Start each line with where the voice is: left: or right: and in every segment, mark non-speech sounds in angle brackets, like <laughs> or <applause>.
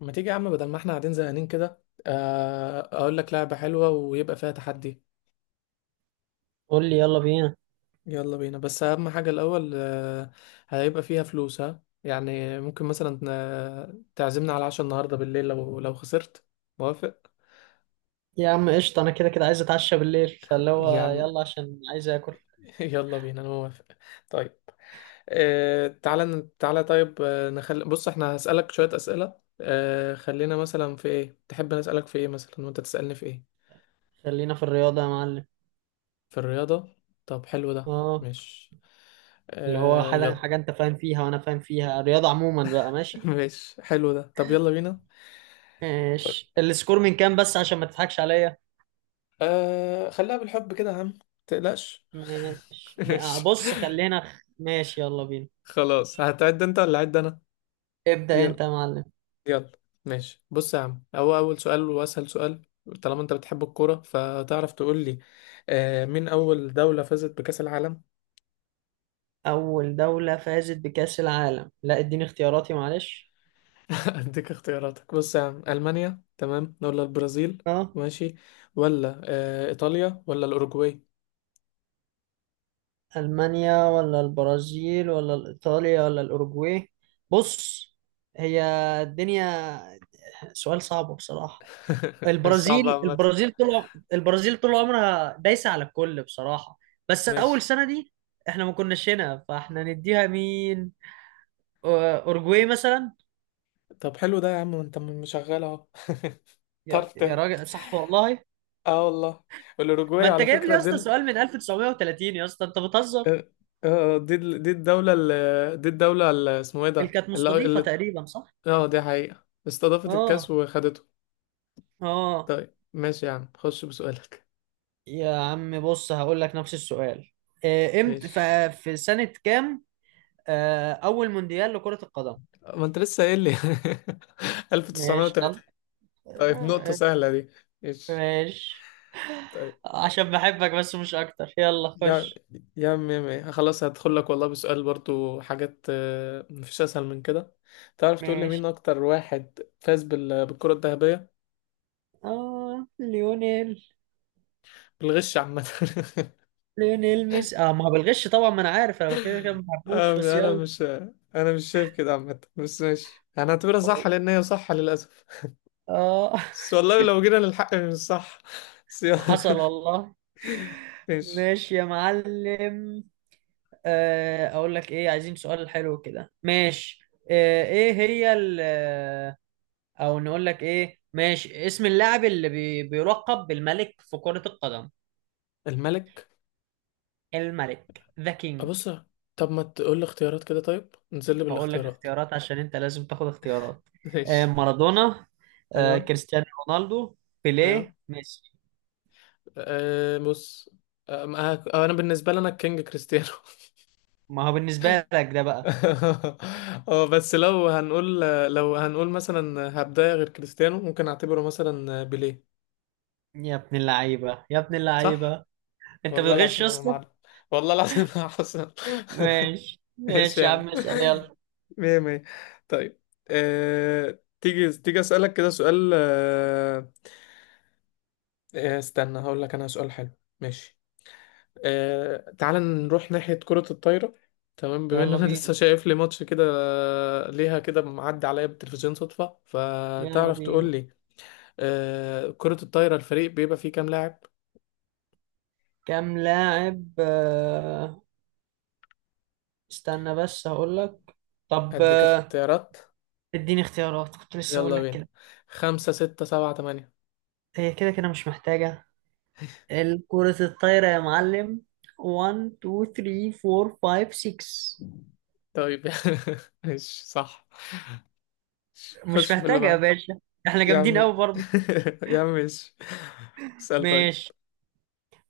left: ما تيجي يا عم، بدل ما احنا قاعدين زهقانين كده، اقول لك لعبة حلوة ويبقى فيها تحدي.
right: قول لي يلا بينا.
left: يلا بينا، بس اهم حاجة الاول. هيبقى فيها فلوس، ها؟ يعني ممكن مثلا تعزمنا على عشاء النهاردة بالليل لو خسرت. موافق
right: يا عم قشطة، أنا كده كده عايز أتعشى بالليل، فاللي
left: يا
right: هو
left: عم.
right: يلا عشان عايز آكل.
left: <laughs> يلا بينا، انا موافق. طيب، تعالى طيب. نخلي، بص، احنا هسألك شوية أسئلة. خلينا مثلا في ايه، تحب نسألك في ايه مثلا وانت تسألني في ايه؟
right: خلينا في الرياضة يا معلم.
left: في الرياضة. طب حلو ده.
right: أه،
left: ماشي،
right: اللي هو حاجة
left: يلا.
right: حاجة، أنت فاهم فيها وأنا فاهم فيها، الرياضة عموما بقى.
left: <laughs>
right: ماشي.
left: ماشي، حلو ده. طب يلا بينا. طيب،
right: ماشي، السكور من كام؟ بس عشان ما تضحكش عليا.
left: خليها بالحب كده يا عم، تقلقش.
right: ماشي،
left: <laughs> ماشي
right: بص خلينا، ماشي يلا بينا.
left: خلاص. هتعد انت ولا اعد انا؟
right: ابدأ
left: يلا،
right: أنت يا معلم.
left: يلا. ماشي، بص يا عم، هو اول سؤال واسهل سؤال: طالما انت بتحب الكوره فتعرف تقول لي مين اول دوله فازت بكاس العالم؟
right: أول دولة فازت بكأس العالم؟ لا اديني اختياراتي معلش.
left: <laughs> اديك اختياراتك. بص يا عم، المانيا تمام، ولا البرازيل؟
right: اه،
left: ماشي، ولا ايطاليا، ولا الاوروجواي؟
right: ألمانيا ولا البرازيل ولا إيطاليا ولا الأوروجواي؟ بص، هي الدنيا سؤال صعب بصراحة.
left: <laughs> مش صعبه
right: البرازيل
left: عامه.
right: البرازيل طول عمرها دايسة على الكل بصراحة. بس أول
left: ماشي،
right: سنة دي احنا ما كناش هنا، فاحنا نديها مين؟ أو- أوروجواي مثلا.
left: طب حلو ده يا عم، وانت مشغل اهو. <laughs>
right: يا
left: تعرف
right: يا
left: تهبط.
right: راجل، صح والله.
left: اه والله.
right: ما
left: والاوروجواي
right: انت
left: على
right: جايب لي
left: فكره
right: يا اسطى سؤال من 1930، يا اسطى انت بتهزر.
left: اه دي الدوله اسمه ايه
right: اللي
left: ده
right: كانت
left: اللي
right: مستضيفة
left: اللي
right: تقريبا صح؟
left: اه دي حقيقه استضافت الكاس
right: اه،
left: وخدته.
right: اه.
left: طيب ماشي يا عم، خش بسؤالك.
right: يا عم بص هقول لك نفس السؤال.
left: <laughs>
right: امتى،
left: ماشي.
right: في سنة كام أول مونديال لكرة القدم؟
left: ما انت لسه قايل لي. <laughs>
right: ماشي
left: 1930.
right: يلا.
left: طيب، نقطه
right: آه،
left: سهله دي. ماشي.
right: ماشي.
left: طيب.
right: عشان بحبك بس مش أكتر، يلا
left: يا
right: خش.
left: يا عم، يا عم، خلاص هدخل لك والله بسؤال، برضو حاجات مفيش اسهل من كده. تعرف تقول لي مين
right: ماشي.
left: اكتر واحد فاز بالكرة الذهبية؟
right: آه ليونيل
left: بالغش عامة. <laughs>
right: ليونيل ميسي. ما هو بالغش طبعا، ما أنا عارف، أنا كده كده ما بحبوش بس
left: آه، انا
right: يلا.
left: مش انا مش شايف كده عامة، بس ماشي انا هعتبرها صح لان هي صح للاسف.
right: آه <laughs>
left: بس والله لو جينا للحق مش صح، بس يلا.
right: حصل
left: <laughs>
right: والله.
left: ماشي.
right: ماشي يا معلم. أقول لك إيه، عايزين سؤال حلو كده. ماشي. آه، إيه هي ال او نقول لك ايه. ماشي. اسم اللاعب اللي بيلقب بالملك في كرة القدم؟
left: الملك؟
right: الملك، ذا كينج.
left: ابص. طب ما تقول لي اختيارات كده، طيب نزل لي
right: هقول لك
left: بالاختيارات.
right: اختيارات عشان انت لازم تاخد اختيارات.
left: <laughs> ماشي.
right: مارادونا،
left: ايوه.
right: كريستيانو رونالدو،
left: ايوه.
right: بيليه، ميسي.
left: أه، بص. أه ما- أه، انا بالنسبه لي، انا الكينج كريستيانو.
right: ما هو بالنسبة لك ده بقى.
left: <laughs> اه، بس لو هنقول مثلا هبدايه غير كريستيانو ممكن اعتبره مثلا بيليه.
right: يا ابن اللعيبة، يا ابن
left: صح.
right: اللعيبة، انت
left: والله
right: بتغش يا
left: العظيم يا
right: اسطى.
left: معلم، والله العظيم يا حسن.
right: ماشي
left: <laughs> ايش
right: ماشي
left: يا
right: يا
left: عم؟
right: عم، اسأل يلا.
left: مية مية. طيب. تيجي اسالك كده سؤال استنى هقول لك انا سؤال حلو. ماشي. تعال نروح ناحية كرة الطايرة. تمام، بما ان
right: يلا
left: انا <laughs>
right: بينا،
left: لسه شايف لي ماتش كده، ليها كده، معدي عليا بالتلفزيون صدفة،
right: يلا
left: فتعرف تقول
right: بينا.
left: لي كرة الطايرة الفريق بيبقى فيه كام لاعب؟
right: كام لاعب استنى بس هقول لك. طب
left: اديك اختيارات،
right: اديني اختيارات، كنت لسه اقول
left: يلا
right: لك
left: بينا:
right: كده.
left: خمسة، ستة، سبعة، تمانية.
right: هي كده كده مش محتاجة، الكرة الطايرة يا معلم، 1 2 3 4 5 6.
left: طيب. <laughs> ماشي صح.
right: مش
left: خش في اللي
right: محتاجة يا
left: بعد.
right: باشا، احنا
left: يا عم،
right: جامدين قوي برضه.
left: <laughs> يا عم ماشي. اسأل طيب.
right: ماشي.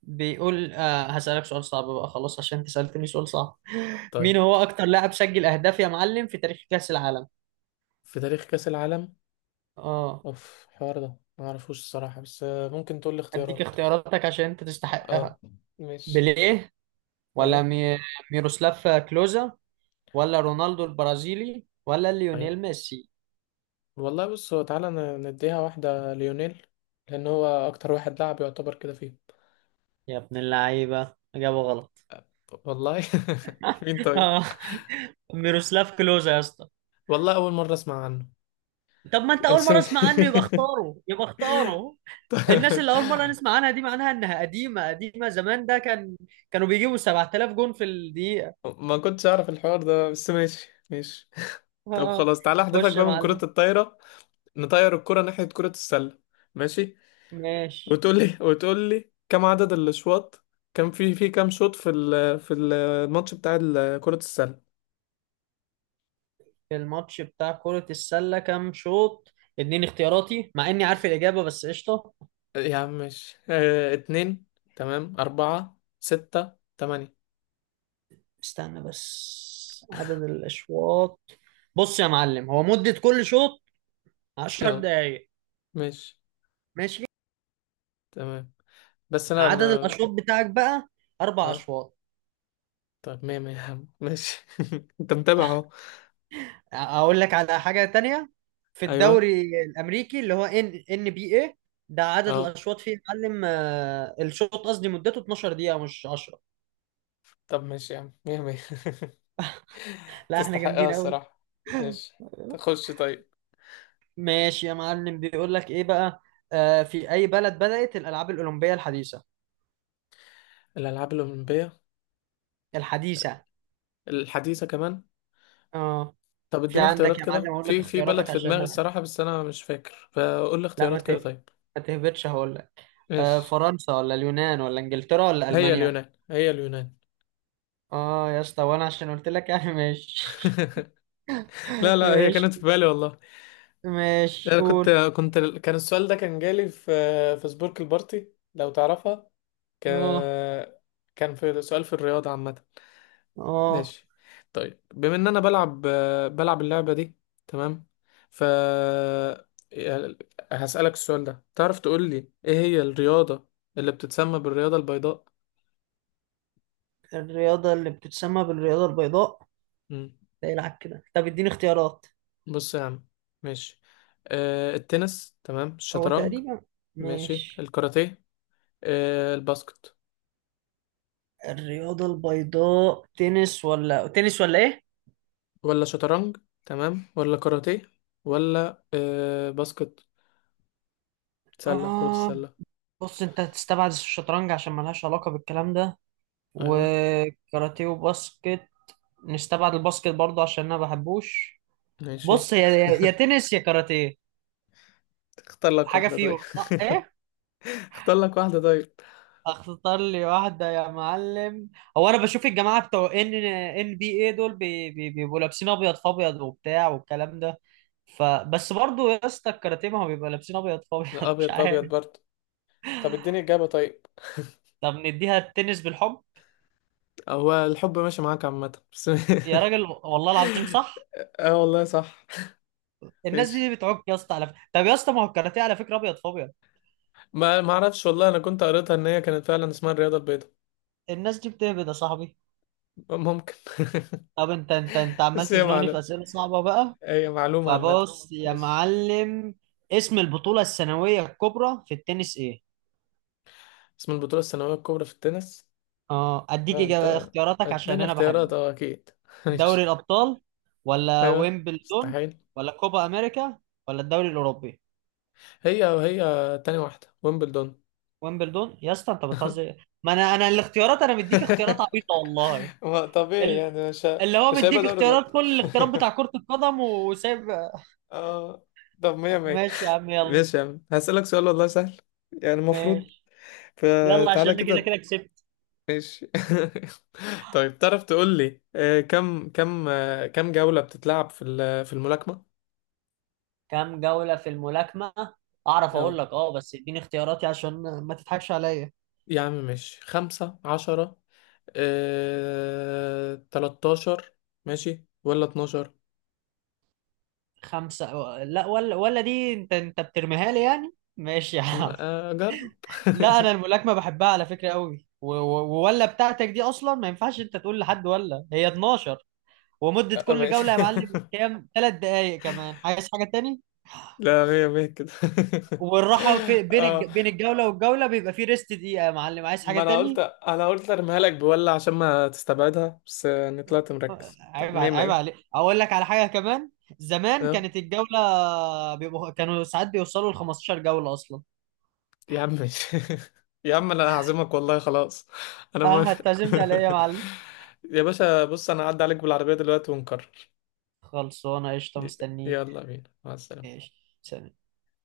right: بيقول هسألك سؤال صعب بقى، خلاص عشان انت سألتني سؤال صعب.
left: طيب.
right: مين هو اكتر لاعب سجل اهداف يا معلم في تاريخ كأس العالم؟
left: في تاريخ كأس العالم.
right: اه،
left: اوف، الحوار ده ما اعرفوش الصراحة، بس ممكن تقول لي
right: اديك
left: اختيارات.
right: اختياراتك عشان انت تستحقها.
left: اه ماشي.
right: بيليه ولا
left: ايوه.
right: ميروسلاف كلوزا ولا رونالدو البرازيلي ولا
left: ايوه.
right: ليونيل ميسي؟
left: والله، بص، هو نديها واحدة ليونيل، لان هو اكتر واحد لعب يعتبر كده فيه.
right: يا ابن اللعيبة، اجابه غلط.
left: والله. <laughs> مين
right: <laughs>
left: طيب؟
right: اه، ميروسلاف كلوزا يا اسطى.
left: والله اول مرة اسمع عنه.
right: طب ما انت اول
left: بس
right: مرة
left: م-
right: اسمع عنه يبقى اختاره، يبقى اختاره. الناس اللي اول مرة نسمع عنها دي معناها انها قديمة قديمة، زمان ده كانوا بيجيبوا 7000 جون في الدقيقة.
left: <laughs> ما كنتش اعرف الحوار ده، بس ماشي، ماشي.
right: اه،
left: طب
right: آه.
left: خلاص، تعالى احذفك
right: خش يا
left: بقى من كرة
right: معلم.
left: الطايرة. نطير الكرة ناحية كرة السلة. ماشي.
right: ماشي.
left: وتقول لي: كم عدد الاشواط، كان في كام شوط في في الماتش بتاع كرة السلة؟
right: في الماتش بتاع كرة السلة كام شوط؟ اتنين؟ اختياراتي مع اني عارف الاجابة، بس قشطة.
left: يا عم ماشي، اه، اتنين، تمام، أربعة، ستة، تمانية.
right: استنى بس، عدد الاشواط. بص يا معلم، هو مدة كل شوط 10
left: اه
right: دقايق.
left: ماشي.
right: ماشي.
left: تمام، بس أنا
right: عدد
left: أنا
right: الاشواط بتاعك بقى اربع
left: اه،
right: اشواط.
left: طب مية مية يا عم، ماشي. <laughs> أنت متابع أهو.
right: اقول لك على حاجه تانية. في
left: أيوه.
right: الدوري الامريكي اللي هو NBA، ده عدد
left: اه،
right: الاشواط فيه يا معلم. الشوط قصدي مدته 12 دقيقه، مش 10.
left: طب ماشي يا عم، مية مية. <laughs>
right: لا احنا
left: تستحقها
right: جامدين قوي.
left: الصراحة. ماشي. تخش طيب.
right: ماشي يا معلم، بيقول لك ايه بقى. في اي بلد بدات الالعاب الاولمبيه الحديثه؟
left: الألعاب الأولمبية.
right: الحديثه.
left: الحديثة كمان.
right: اه،
left: طب
right: في
left: اديني
right: عندك
left: اختيارات
right: يا معلم،
left: كده،
right: اقول لك
left: في بلد
right: اختياراتك
left: في
right: عشان
left: دماغي الصراحة بس أنا مش فاكر، فقول لي
right: لا
left: اختيارات كده طيب.
right: ما تهبطش، هقول لك.
left: ماشي.
right: فرنسا ولا اليونان ولا انجلترا ولا
left: هي
right: المانيا؟
left: اليونان، هي اليونان.
right: اه يا اسطى، وانا عشان قلت لك يعني. ماشي.
left: <laughs> لا
right: <laughs>
left: لا، هي
right: ماشي
left: كانت في بالي والله.
right: ماشي،
left: انا كنت،
right: قول.
left: كنت كان السؤال ده كان جالي في سبورك البارتي لو تعرفها. ك...
right: اه
left: كان في سؤال في الرياضة عامة.
right: اه،
left: ماشي. طيب، بما ان انا بلعب اللعبة دي، تمام، ف هسألك السؤال ده: تعرف تقول لي ايه هي الرياضة اللي بتتسمى بالرياضة البيضاء؟
right: الرياضة اللي بتتسمى بالرياضة البيضاء.
left: مم.
right: ده يلعب كده. طب اديني اختيارات.
left: بص يا عم، ماشي. التنس، تمام؟
right: هو
left: الشطرنج؟
right: تقريبا،
left: ماشي،
right: ماشي.
left: الكاراتيه، الباسكت؟
right: الرياضة البيضاء تنس ولا تنس ولا ايه؟
left: ولا شطرنج؟ تمام، ولا كاراتيه؟ ولا باسكت؟ سلة، كرة
right: اه
left: السلة؟
right: بص، انت هتستبعد الشطرنج عشان ملهاش علاقة بالكلام ده،
left: أيوة.
right: وكاراتيه وباسكت. نستبعد الباسكت برضه عشان انا ما بحبوش.
left: ماشي،
right: بص، يا يا يا تنس يا كاراتيه،
left: اختار لك
right: حاجة
left: واحدة طيب.
right: فيهم صح؟ ايه؟
left: <laughs> اختار لك واحدة طيب.
right: اختار لي واحدة يا معلم. هو انا بشوف الجماعة بتوع NBA دول بيبقوا لابسين ابيض في ابيض وبتاع والكلام ده، فبس برضو يا اسطى الكاراتيه ما هو بيبقى لابسين ابيض في ابيض. <laughs> مش
left: أبيض في
right: عارف.
left: أبيض برضه. طب اديني إجابة طيب.
right: طب نديها التنس بالحب.
left: هو الحب ماشي معاك عامة بس،
right: يا
left: <laughs>
right: راجل، والله العظيم صح.
left: اه والله صح.
right: الناس
left: ماشي.
right: دي بتعك يا اسطى على فكرة. طب يا اسطى، ما هو الكاراتيه على فكرة ابيض في ابيض.
left: ما اعرفش والله، انا كنت قريتها ان هي كانت فعلا اسمها الرياضة البيضاء.
right: الناس دي بتهبد يا صاحبي.
left: ممكن.
right: طب انت، انت
left: <laughs>
right: عمال
left: بس
right: تزنقني في اسئلة صعبة بقى.
left: هي معلومة عامة.
right: فبص يا
left: ماشي.
right: معلم، اسم البطولة السنوية الكبرى في التنس ايه؟
left: اسم البطولة السنوية الكبرى في التنس؟
right: اه، اديك
left: لا
right: إجابة
left: انت،
right: اختياراتك عشان
left: اديني
right: انا
left: اختيارات،
right: بحبك.
left: اه اكيد. <laughs>
right: دوري
left: ماشي.
right: الابطال ولا
left: ايوه.
right: ويمبلدون
left: مستحيل.
right: ولا كوبا امريكا ولا الدوري الاوروبي؟
left: هي، وهي تاني واحدة ويمبلدون.
right: ويمبلدون يا اسطى، انت بتهزر. ما انا الاختيارات، انا مديك
left: <laughs>
right: اختيارات عبيطه والله.
left: ما طبيعي
right: ال-
left: يعني
right: اللي هو
left: مش هيبقى
right: مديك
left: دوري
right: اختيارات
left: الابطال.
right: كل الاختيارات بتاع
left: <laughs>
right: كرة القدم وسايب.
left: اه. طب مية مية.
right: ماشي يا عم يلا.
left: ماشي يا عم، هسألك سؤال والله سهل، يعني المفروض.
right: ماشي، يلا عشان
left: فتعالى
right: أنا كده
left: كده.
right: كده كسبت.
left: ماشي. <laughs> طيب، تعرف تقول لي كم جولة بتتلعب في في الملاكمة؟
right: كام جولة في الملاكمة؟ اعرف
left: اه.
right: اقول لك اه، بس اديني اختياراتي عشان ما تضحكش عليا.
left: يا عم ماشي، 15، 13، ماشي، ولا 12.
right: لا، ولا دي انت بترميها لي يعني. ماشي يا عم.
left: جرب.
right: لا
left: <laughs>
right: انا الملاكمة بحبها على فكرة قوي، ولا بتاعتك دي اصلا ما ينفعش انت تقول لحد، ولا هي 12. ومدة كل
left: ماشي.
right: جولة يا معلم
left: <laughs>
right: كام؟ 3 دقايق. كمان عايز حاجة تاني؟
left: لا، مية مية كده.
right: والراحة في
left: <laughs> اه،
right: بين الجولة والجولة بيبقى في ريست دقيقة يا معلم، عايز حاجة
left: ما انا قلت،
right: تاني؟
left: ارميها لك بولا عشان ما تستبعدها، بس يعني طلعت مركز. طب
right: عيب،
left: مية
right: عيب
left: مية.
right: عليك. اقول لك على حاجة كمان. زمان
left: اه
right: كانت الجولة كانوا ساعات بيوصلوا ل 15 جولة اصلا.
left: يا عم ماشي. <laughs> يا عم، انا هعزمك والله خلاص. انا
right: اه،
left: موافق.
right: هتعزمني على ايه يا معلم؟
left: <laughs> يا باشا، بص انا هعدي عليك بالعربية دلوقتي ونكرر.
right: خلصانة قشطة،
left: ي-
right: مستنيك.
left: يلا بينا. مع السلامة.
right: ماشي. سلام.